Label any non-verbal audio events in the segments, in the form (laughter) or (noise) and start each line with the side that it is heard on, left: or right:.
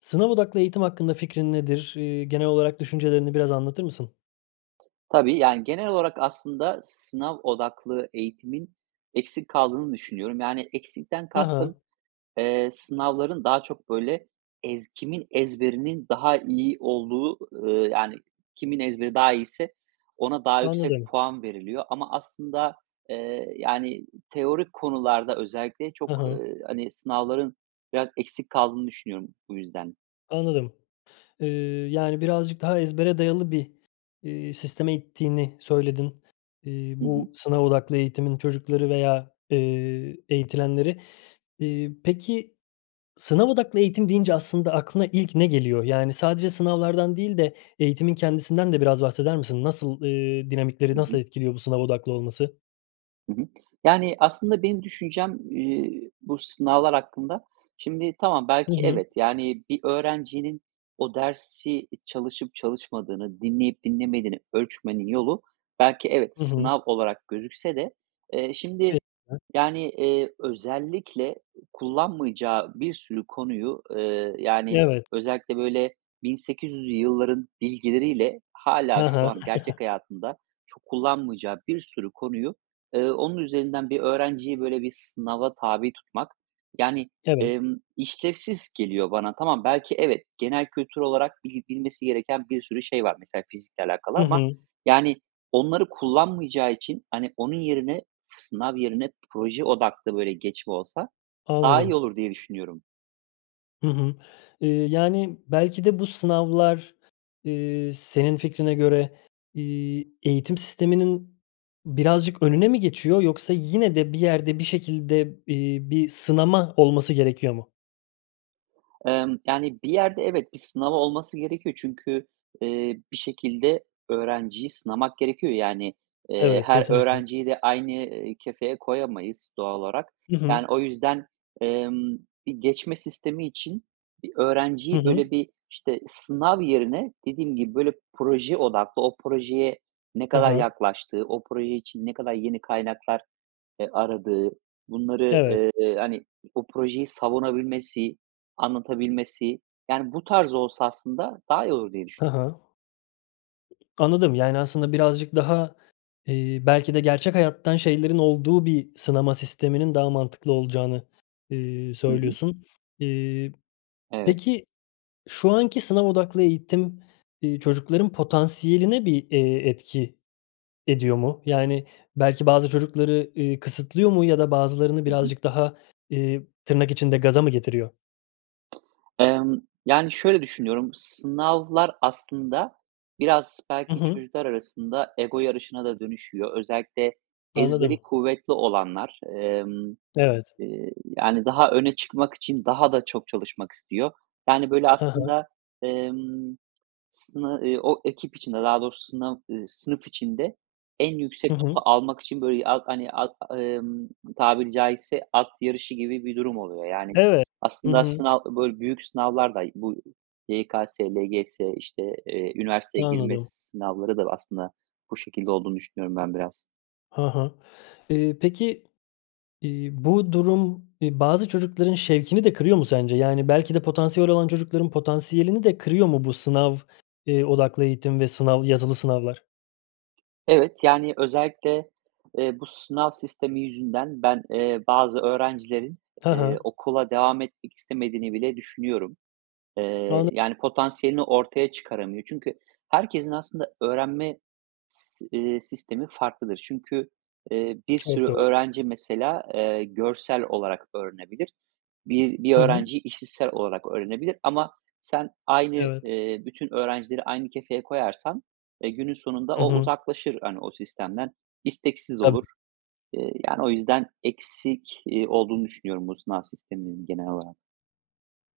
left: Sınav odaklı eğitim hakkında fikrin nedir? Eee, genel olarak düşüncelerini biraz anlatır mısın?
right: Tabii, yani, genel olarak aslında sınav odaklı eğitimin, eksik kaldığını düşünüyorum. Yani, eksikten
left: Ha ha.
right: kastım: Eee, sınavların daha çok, böyle, ez kimin ezberinin daha iyi olduğu, eee, yani, kimin ezberi daha iyiyse ona daha yüksek
left: Anladım.
right: puan veriliyor ama aslında, eee, yani, teorik konularda özellikle çok,
left: Hı hı.
right: eee, hani, sınavların biraz eksik kaldığını düşünüyorum, bu yüzden.
left: Anladım. Eee, yani, birazcık daha ezbere dayalı bir, eee, sisteme ittiğini söyledin, eee,
right: Hı hı.
left: bu sınav odaklı eğitimin çocukları veya, eee, eğitilenleri. Eee, peki, sınav odaklı eğitim deyince aslında aklına ilk ne geliyor? Yani, sadece sınavlardan değil de eğitimin kendisinden de biraz bahseder misin? Nasıl, eee, dinamikleri
right: Hı
left: nasıl
right: hı.
left: etkiliyor bu sınav odaklı olması?
right: Hı hı. Yani, aslında benim düşüncem, eee, bu sınavlar hakkında Şimdi tamam,
left: Hı
right: belki
left: hı.
right: evet, yani, bir öğrencinin o dersi çalışıp çalışmadığını, dinleyip dinlemediğini ölçmenin yolu, belki evet,
left: I hı.
right: sınav olarak gözükse de, eee, şimdi,
left: (unintelligible)
right: yani, eee, özellikle kullanmayacağı bir sürü konuyu, eee, yani,
left: Evet.
right: özellikle böyle 1800'lü yılların bilgileriyle
left: Hı
right: hâlâ şu
left: hı.
right: an gerçek
left: (chuckles)
right: hayatında çok kullanmayacağı bir sürü konuyu, eee, onun üzerinden bir öğrenciyi böyle bir sınava tabi tutmak, yani,
left: Evet.
right: emm, işlevsiz geliyor bana. Tamam belki evet, genel kültür olarak bil bilmesi gereken bir sürü şey var mesela fizikle alakalı
left: Hı
right: ama,
left: hı.
right: yani, onları kullanmayacağı için, hani, onun yerine, sınav yerine proje odaklı, böyle, geçme olsa daha iyi
left: Anladım.
right: olur diye düşünüyorum.
left: Hı hı. Iıı, yani belki de bu sınavlar, ııı, senin fikrine göre, iii, eğitim sisteminin, birazcık önüne mi geçiyor, yoksa yine de bir yerde, bir şekilde, ııı, bir sınama olması gerekiyor mu?
right: Emm, yani, bir yerde evet, bir sınav olması gerekiyor. Çünkü, eee, bir şekilde öğrenciyi sınamak gerekiyor. Yani, eee,
left: Evet,
right: her
left: kesinlikle.
right: öğrenciyi de aynı, eee, kefeye koyamayız doğal olarak.
left: Hı hı.
right: Yani o yüzden, emm, bir geçme sistemi için bir
left: Hı
right: öğrenciyi
left: hı.
right: böyle bir, işte, sınav yerine, dediğim gibi, böyle proje odaklı o projeye ne
left: Ha
right: kadar
left: ha.
right: yaklaştığı, o proje için ne kadar yeni kaynaklar, eee, aradığı, bunları,
left: Evet.
right: eee, hani, o projeyi savunabilmesi, anlatabilmesi, yani, bu tarz olsa aslında daha iyi olur diye düşünüyorum.
left: Ha ha. Anladım yani, aslında birazcık daha, eee, belki de gerçek hayattan şeylerin olduğu bir sınama sisteminin daha mantıklı olacağını, ııı,
right: Hı hı.
left: söylüyorsun, ııı.
right: Evet.
left: Peki, şu anki sınav odaklı eğitim, ııı, çocukların potansiyeline bir, eee, etki ediyor mu? Yani, belki bazı çocukları, iii, kısıtlıyor mu ya da bazılarını
right: Hı hı.
left: birazcık daha, ııı, tırnak içinde "gaza" mı getiriyor?
right: Emm, yani, şöyle düşünüyorum. Sınavlar aslında, biraz
left: Hı
right: belki
left: hı.
right: çocuklar arasında ego yarışına da dönüşüyor. Özellikle ezberi
left: Anladım.
right: kuvvetli olanlar, emm,
left: Evet.
right: eee, yani, daha öne çıkmak için daha da çok çalışmak istiyor. Yani, böyle
left: Hı hı.
right: aslında, emm, sını, ııı, o ekip içinde daha doğrusu, sınav ııı, sınıf içinde en yüksek
left: Hı hı.
right: notu almak için böyle at hani, at emm, tabiri caizse at yarışı gibi bir durum oluyor. Yani,
left: Evet. Hı
right: aslında
left: hı.
right: sınav, böyle büyük sınavlar da bu, YKS, LGS, işte, eee, üniversiteye girme
left: Anladım.
right: sınavları da aslında bu şekilde olduğunu düşünüyorum ben biraz.
left: Ha ha. Iıı, peki, iii, bu durum, iii, bazı çocukların şevkini de kırıyor mu sence? Yani, belki de potansiyeli olan çocukların potansiyelini de kırıyor mu bu sınav, eee, odaklı eğitim ve sınav yazılı sınavlar?
right: Evet, yani, özellikle, eee, bu sınav sistemi yüzünden ben, eee, bazı öğrencilerin,
left: Ha
right: eee,
left: ha.
right: okula devam etmek istemediğini bile düşünüyorum. Eee,
left: Anla
right: yani, potansiyelini ortaya çıkaramıyor. Çünkü herkesin aslında öğrenme si ,iii, sistemi farklıdır. Çünkü, eee, bir
left: Çok
right: sürü
left: doğru.
right: öğrenci mesela, eee, görsel olarak öğrenebilir. Bir bir
left: Hı hı.
right: öğrenciyi işitsel olarak öğrenebilir, ama sen aynı,
left: Evet.
right: eee, bütün öğrencileri aynı kefeye koyarsan, eee, günün sonunda
left: Hı
right: o
left: hı.
right: uzaklaşır, hani, o sistemden, isteksiz olur.
left: Tabii.
right: Eee, yani, o yüzden eksik, eee, olduğunu düşünüyorum bu sınav sisteminin genel olarak.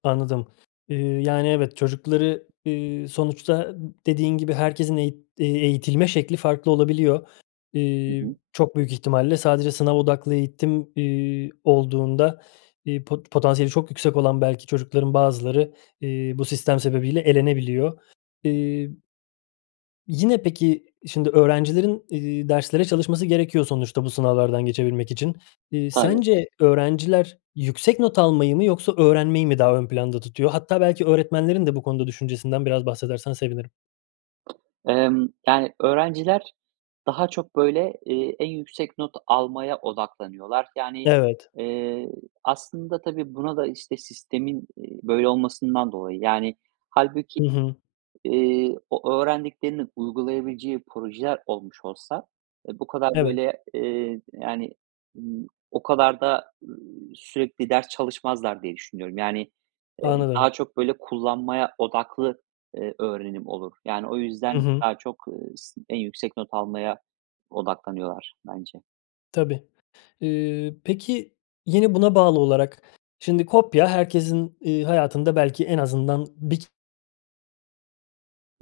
left: Anladım. Eee, yani, evet, çocukları, eee, sonuçta, dediğin gibi, herkesin eğit eğitilme şekli farklı olabiliyor.
right: Hı
left: Eee,
right: hı.
left: çok büyük ihtimalle, sadece sınav odaklı eğitim, eee, olduğunda, eee, pot potansiyeli çok yüksek olan belki çocukların bazıları, eee, bu sistem sebebiyle elenebiliyor. Eee yine peki, şimdi öğrencilerin, eee, derslere çalışması gerekiyor, sonuçta bu sınavlardan geçebilmek için. Eee,
right: Tabii.
left: sence, öğrenciler yüksek not almayı mı, yoksa öğrenmeyi mi daha ön planda tutuyor? Hatta belki öğretmenlerin de bu konuda düşüncesinden biraz bahsedersen sevinirim.
right: Emm, yani, öğrenciler ,daha çok böyle, eee, en yüksek not almaya odaklanıyorlar. Yani,
left: Evet.
right: eee, aslında tabii, buna da, işte, sistemin, eee, böyle olmasından dolayı. Yani hâlbuki,
left: Hı hı.
right: eee, o öğrendiklerini uygulayabileceği projeler olmuş olsa, eee, bu kadar
left: Evet.
right: böyle, eee, yani, ımm, o kadar da, ııı, sürekli ders çalışmazlar diye düşünüyorum. Yani, eee,
left: Anladım.
right: daha çok böyle kullanmaya odaklı, eee, öğrenim olur. Yani o
left: Hı
right: yüzden
left: hı.
right: daha çok s eee, en yüksek not almaya odaklanıyorlar bence.
left: Tabii. Eee, peki, yine buna bağlı olarak şimdi kopya herkesin, ııı, hayatında belki en azından 1 k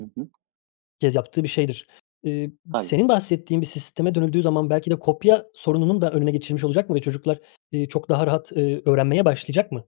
right: Hı hı.
left: kez yaptığı bir şeydir. Eee, ı
right: Tabii.
left: senin bahsettiğin bir sisteme dönüldüğü zaman, belki de kopya sorununun da önüne geçilmiş olacak mı ve çocuklar, iii, çok daha rahat, eee, öğrenmeye başlayacak mı?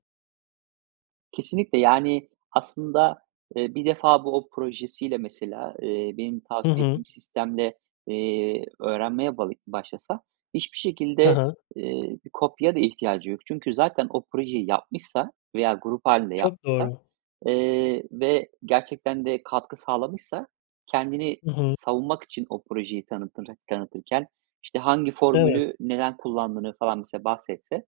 right: Kesinlikle! Yani, aslında, eee, 1 defa bu o projesiyle mesela, eee, benim
left: Hı
right: tavsiye
left: hı.
right: ettiğim sistemle, eee, öğrenmeye bağı başlasa hiçbir
left: Hı
right: şekilde,
left: hı.
right: eee, bir kopyaya da ihtiyacı yok. Çünkü zaten o projeyi yapmışsa veya grup hâlinde
left: Çok
right: yapmışsa,
left: doğru.
right: eee, ve gerçekten de katkı sağlamışsa kendini
left: I
right: ı
left: hı.
right: savunmak için o projeyi tanıtırık tanıtırken, işte, hangi
left: Evet
right: formülü, neden kullandığını falan mesela bahsetse,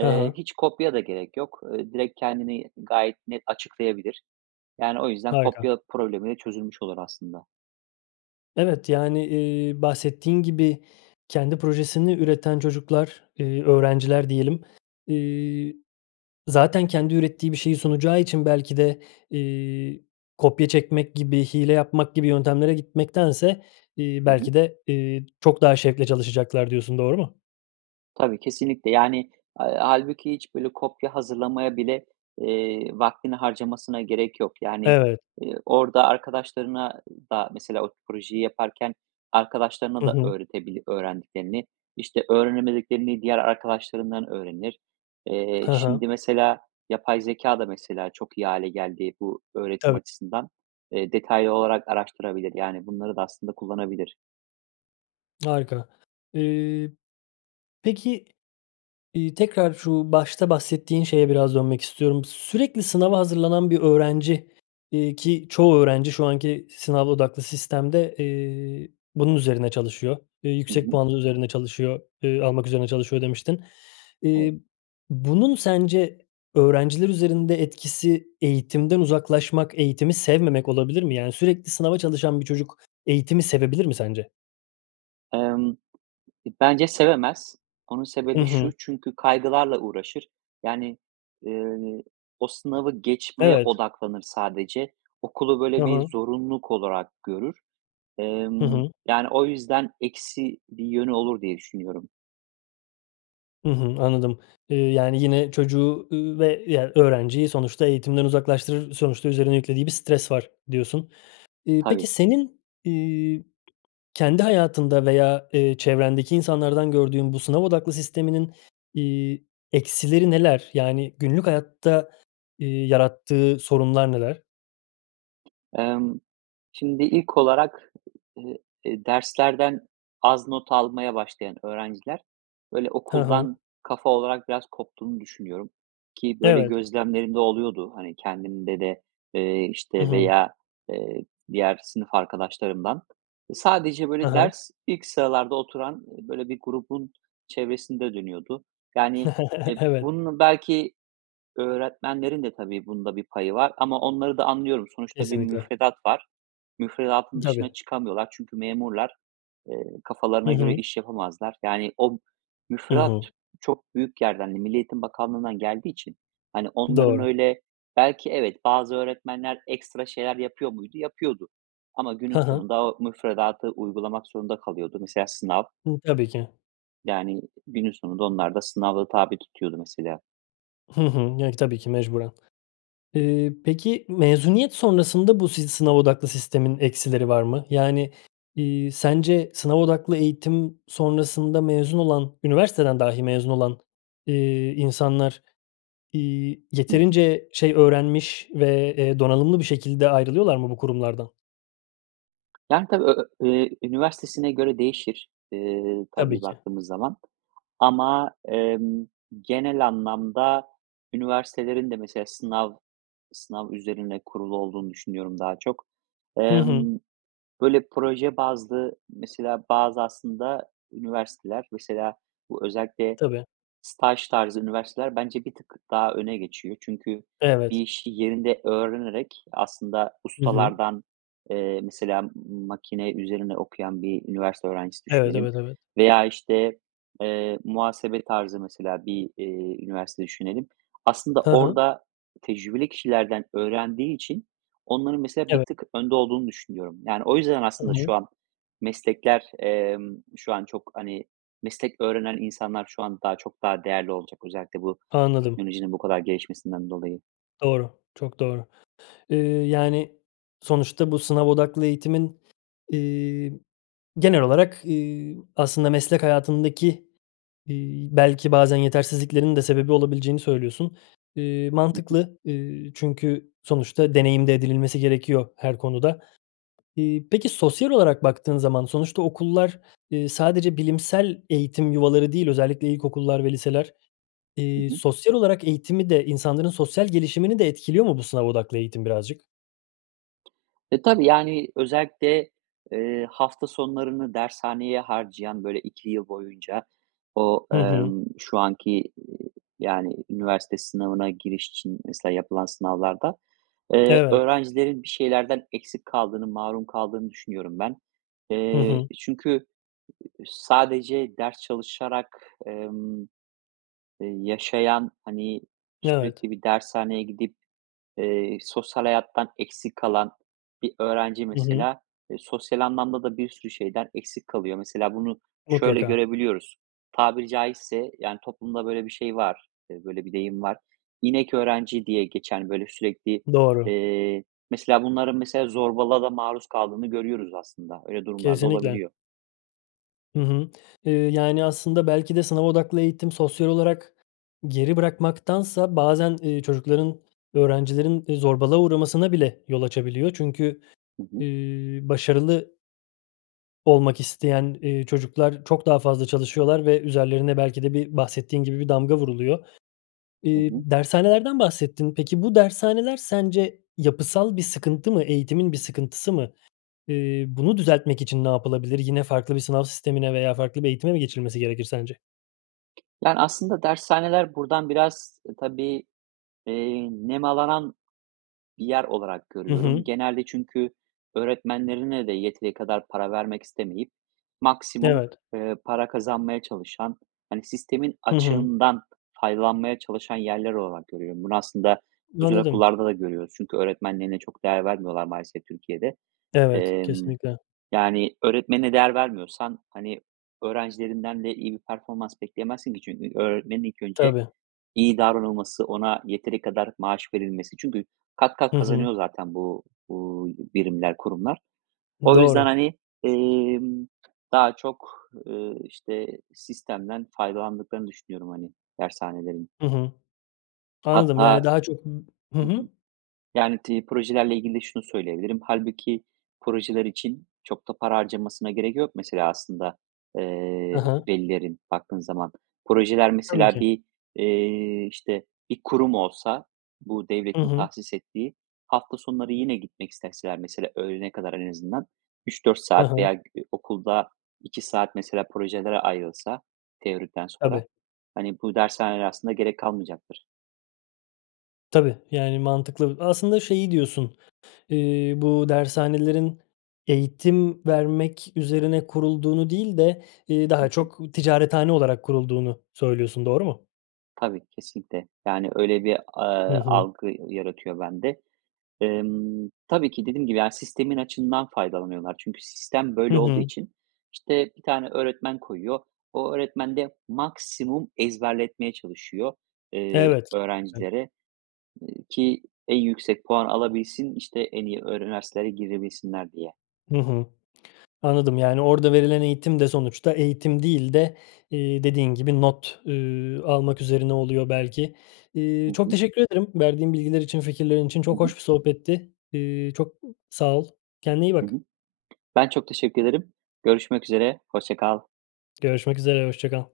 left: He he.
right: hiç kopyaya da gerek yok. Iıı, direkt kendini gayet net açıklayabilir. Yani, o yüzden
left: Harika.
right: kopya problemi de çözülmüş olur aslında.
left: Evet, yani, eee, bahsettiğin gibi kendi projesini üreten çocuklar, eee, öğrenciler diyelim. İii, zaten kendi ürettiği bir şeyi sunacağı için belki de, iii, kopya çekmek gibi, hile yapmak gibi yöntemlere gitmektense, iii,
right: Hı hı.
left: belki de, iii, çok daha şevkle çalışacaklar diyorsun, doğru mu?
right: Tabii, kesinlikle yani, eee, hâlbuki hiç böyle kopya hazırlamaya bile, eee, vaktini harcamasına gerek yok. Yani,
left: Evet.
right: eee, orada arkadaşlarına da mesela o projeyi yaparken arkadaşlarına
left: Hı
right: da
left: hı.
right: öğretebilir öğrendiklerini, işte, öğrenemediklerini diğer arkadaşlarından öğrenir. Eee,
left: Hı hı.
right: şimdi, mesela yapay zekâ da mesela çok iyi hâle geldi bu öğretim
left: Tabii.
right: açısından Eee, detaylı olarak araştırabilir. Yani bunları da aslında kullanabilir.
left: Harika. Iıı, peki, iii, tekrar şu başta bahsettiğin şeye biraz dönmek istiyorum. "Sürekli sınava hazırlanan bir öğrenci, iii, ki çoğu öğrenci şu anki sınav odaklı sistemde, eee, bunun üzerine çalışıyor, eee,
right: Hı
left: yüksek
right: hı.
left: puanlı üzerine çalışıyor, ııı, almak üzerine çalışıyor." demiştin.
right: Evet.
left: İii, bunun sence öğrenciler üzerinde etkisi eğitimden uzaklaşmak, eğitimi sevmemek olabilir mi? Yani, sürekli sınava çalışan bir çocuk eğitimi sevebilir mi sence?
right: Emm, bence sevemez. Onun
left: Hı
right: sebebi şu:
left: hı.
right: Çünkü kaygılarla uğraşır. Yani, eee, o sınavı geçmeye
left: Evet.
right: odaklanır sadece. Okulu
left: Hı
right: böyle
left: hı.
right: bir zorunluluk olarak görür.
left: Hı
right: Emm,
left: hı.
right: yani o yüzden eksi bir yönü olur diye düşünüyorum.
left: Hı hı, anladım. Eee, yani, yine çocuğu, ııı, ve, öğrenciyi sonuçta eğitimden uzaklaştırır, sonuçta üzerine yüklediği bir stres var, diyorsun. İii, peki
right: Hani
left: senin, iii, kendi hayatında veya, ııı, çevrendeki insanlardan gördüğün bu sınav odaklı sisteminin, iii, eksileri neler? Yani, günlük hayatta, iii, yarattığı sorunlar neler?
right: Emm, şimdi, ilk olarak, ııı, derslerden az not almaya başlayan öğrenciler, böyle,
left: Ha ha.
right: okuldan kafa olarak biraz koptuğunu düşünüyorum ki böyle
left: Evet.
right: gözlemlerim de oluyordu, hani, kendimde de, eee,
left: Hı
right: işte,
left: hı.
right: veya, eee, diğer sınıf arkadaşlarımdan. Sadece
left: Ha
right: böyle
left: ha.
right: ders, ilk sıralarda oturan böyle bir grubun çevresinde dönüyordu. Yani,
left: (chuckles)
right: eee,
left: Evet.
right: bunun belki öğretmenlerin de tabii bunda bir payı var ama onları da anlıyorum. Sonuçta bir
left: Kesinlikle.
right: müfredat var. Müfredatın
left: Tabii.
right: dışına çıkamıyorlar. Çünkü memurlar. Eee,
left: Hı
right: kafalarına göre
left: hı.
right: iş yapamazlar. Yani, o
left: Hı
right: müfredat
left: hı.
right: çok büyük yerden, hani, Milli Eğitim Bakanlığından geldiği için, hani, onların
left: Doğru.
right: öyle belki, evet, bazı öğretmenler ekstra şeyler yapıyor muydu? Yapıyordu ama
left: Hı
right: günün
left: hı.
right: sonunda o müfredatı uygulamak zorunda kalıyordu. Mesela, sınav
left: Tabii ki.
right: yani günün sonunda onlar da sınava tabi tutuyordu mesela.
left: Hı hı. Yani, tabii ki, mecburen. Eee, peki mezuniyet sonrasında bu sizi sınav odaklı sistemin eksileri var mı? Yani, iii, sence sınav odaklı eğitim sonrasında mezun olan, üniversiteden dahi mezun olan, eee, insanlar, iii,
right: Hı hı.
left: yeterince şey öğrenmiş ve, eee, donanımlı bir şekilde ayrılıyorlar mı bu kurumlardan?
right: Yani, tabii ö ö eee, üniversitesine göre değişir, eee,
left: Tabii
right: tabii
left: ki.
right: baktığımız zaman ama, emm, genel anlamda üniversitelerin de mesela sınav sınav üzerine kurulu olduğunu düşünüyorum daha çok.
left: Hı hı.
right: Emm, böyle proje bazlı, mesela bazı aslında üniversiteler mesela bu özellikle
left: Tabii.
right: staj tarzı üniversiteler bence bir tık daha öne geçiyor. Çünkü bir
left: Evet.
right: işi yerinde öğrenerek aslında
left: Hı hı.
right: ustalardan, eee, mesela makine üzerine okuyan bir üniversite öğrencisi
left: Evet,
right: düşünelim
left: evet, evet.
right: veya işte, eee, muhasebe tarzı mesela bir, eee, üniversite düşünelim. Aslında
left: Hı hı.
right: orda tecrübeli kişilerden öğrendiği için onların mesela bir
left: Evet.
right: tık önde olduğunu düşünüyorum. Yani, o yüzden
left: Hı
right: aslında şu
left: hı.
right: an meslekler, emm, şu an çok, hani, meslek öğrenen insanlar şu an daha çok daha değerli olacak özellikle bu
left: Anladım.
right: teknolojinin bu kadar gelişmesinden dolayı.
left: Doğru, çok doğru. Iıı, yani, sonuçta bu sınav odaklı eğitimin, eee, genel olarak, eee, aslında meslek hayatındaki, eee, belki bazen yetersizliklerin de sebebi olabileceğini söylüyorsun. Eee,
right: Hı hı.
left: mantıklı, eee, çünkü sonuçta deneyim de edinilmesi gerekiyor, her konuda. Eee, peki sosyal olarak baktığın zaman, sonuçta okullar, eee, sadece bilimsel eğitim yuvaları değil, özellikle ilkokullar, ve liseler,
right: Hı
left: eee,
right: hı.
left: sosyal olarak eğitimi de, insanların sosyal gelişimini de etkiliyor mu bu sınav odaklı eğitim birazcık?
right: E, tabii, yani, özellikle, eee, hafta sonlarını dershaneye harcayan, böyle 2 yıl boyunca o,
left: Hı hı.
right: emm, şu anki, eee, yani, üniversite sınavına giriş için mesela yapılan sınavlarda, eee,
left: Evet.
right: öğrencilerin bir şeylerden eksik kaldığını, mahrum kaldığını düşünüyorum ben.
left: Hı
right: Eee,
left: hı.
right: çünkü, sadece ders çalışarak, emm, yaşayan, hani,
left: Evet.
right: sürekli bir dershaneye gidip, eee, sosyal hayattan eksik kalan bir öğrenci
left: Hı hı.
right: mesela, eee, sosyal anlamda da bir sürü şeyden eksik kalıyor. Mesela bunu şöyle
left: Mutlaka.
right: görebiliyoruz. Tabiri caizse, yani, toplumda böyle bir şey var, e, böyle bir deyim var. İnek öğrenci diye geçen böyle sürekli,
left: Doğru.
right: eee, mesela bunların mesela zorbalığa da maruz kaldığını görüyoruz aslında. Öyle durumlar da
left: Kesinlikle.
right: olabiliyor
left: Hı hı. Eee, yani aslında belki de sınav odaklı eğitim sosyal olarak geri bırakmaktansa bazen, eee, çocukların, öğrencilerin zorbalığa uğramasına bile yol açabiliyor. Çünkü,
right: Hı hı.
left: eee, başarılı olmak isteyen, eee, çocuklar çok daha fazla çalışıyorlar ve üzerlerine belki de bir bahsettiğin gibi bir damga vuruluyor.
right: Hı
left: Eee,
right: hı.
left: dershanelerden bahsettin. Peki bu dershaneler, sence yapısal bir sıkıntı mı, eğitimin bir sıkıntısı mı? Eee, bunu düzeltmek için ne yapılabilir? Yine farklı bir sınav sistemine veya farklı bir eğitime mi geçilmesi gerekir sence?
right: Yani, aslında dershaneler buradan biraz tabii, eee, nemalanan bir yer olarak
left: Hı
right: görüyorum.
left: hı.
right: Genelde çünkü öğretmenlerine de yeteri kadar para vermek istemeyip maksimum,
left: Evet.
right: eee, para kazanmaya çalışan, hani, sistemin
left: Hı hı.
right: açığından faydalanmaya çalışan yerler olarak görüyorum. Bunu aslında özel
left: Anladım.
right: okullarda da görüyoruz. Çünkü öğretmenlerine çok değer vermiyorlar maalesef Türkiye'de.
left: Evet,
right: Emm,
left: kesinlikle.
right: yani, öğretmenine değer vermiyorsan, hani, öğrencilerinden de iyi bir performans bekleyemezsin ki. Çünkü öğretmenin ilk önce,
left: Tabii.
right: iyi davranılması, ona yeteri kadar maaş verilmesi. Çünkü kat kat
left: Hı hı.
right: kazanıyor zaten bu, uuu, birimler, kurumlar.
left: I
right: O yüzden,
left: doğru.
right: hani, emm, daha çok, ııı, işte, sistemden faydalandıklarını düşünüyorum, hani, dershanelerin.
left: Hı hı. Anladım yani
right: Hatta
left: daha çok ı hı
right: hı
left: hı.
right: hı. Yani tri projelerle ilgili de şunu söyleyebilirim. Halbuki projeler için çok da para harcanmasına gerek yok. Mesela aslında,
left: Ha
right: eee,
left: ha.
right: velilerin baktığın zaman. Projeler
left: Tabii
right: mesela
left: ki.
right: bir, eee, işte, bir kurum olsa bu
left: Hı
right: devletin
left: hı.
right: tahsis ettiği, hafta sonları yine gitmek isteseler mesela öğlene kadar en azından 3-4
left: Ha
right: saat veya,
left: ha.
right: gü okulda 2 saat mesela projelere ayrılsa teorikten sonra,
left: Tabii.
right: hani, bu dershanelere aslında gerek kalmayacaktır.
left: Tabii, yani mantıklı. Aslında şeyi diyorsun, iii, bu dershanelerin, eğitim vermek üzerine kurulduğunu değil de, iii,
right: Hı
left: daha
right: hı.
left: çok, ticarethane olarak kurulduğunu söylüyorsun, doğru mu?
right: Tabii, kesinlikle, yani öyle bir,
left: Hı
right: ııı,
left: hı.
right: algı ya yaratıyor bende. Emm, tabii ki dediğim gibi yani sistemin açığından faydalanıyorlar. Çünkü sistem,
left: Hı
right: böyle, olduğu
left: hı.
right: için, işte, 1 tane öğretmen koyuyor. O öğretmen de, maksimum ezberletmeye çalışıyor, eee,
left: Evet (unintelligible)
right: öğrencilere, eee, ki en yüksek puan alabilsin, işte, en iyi ö üniversitelere girebilsinler diye.
left: Hı hı, anladım, yani, orada verilen eğitim de sonuçta eğitim değil de, iii, dediğin gibi not, üüü, almak üzerine oluyor belki.
right: Hı
left: İii, çok
right: hı.
left: teşekkür ederim. Verdiğin bilgiler için, fikirlerin için
right: Hı
left: çok
right: hı.
left: hoş bir sohbetti. Iıı, çok sağ ol. Kendine iyi
right: Hı
left: bak.
right: hı. Ben çok teşekkür ederim. Görüşmek üzere. Hoşça kal.
left: Görüşmek üzere, hoşça kal.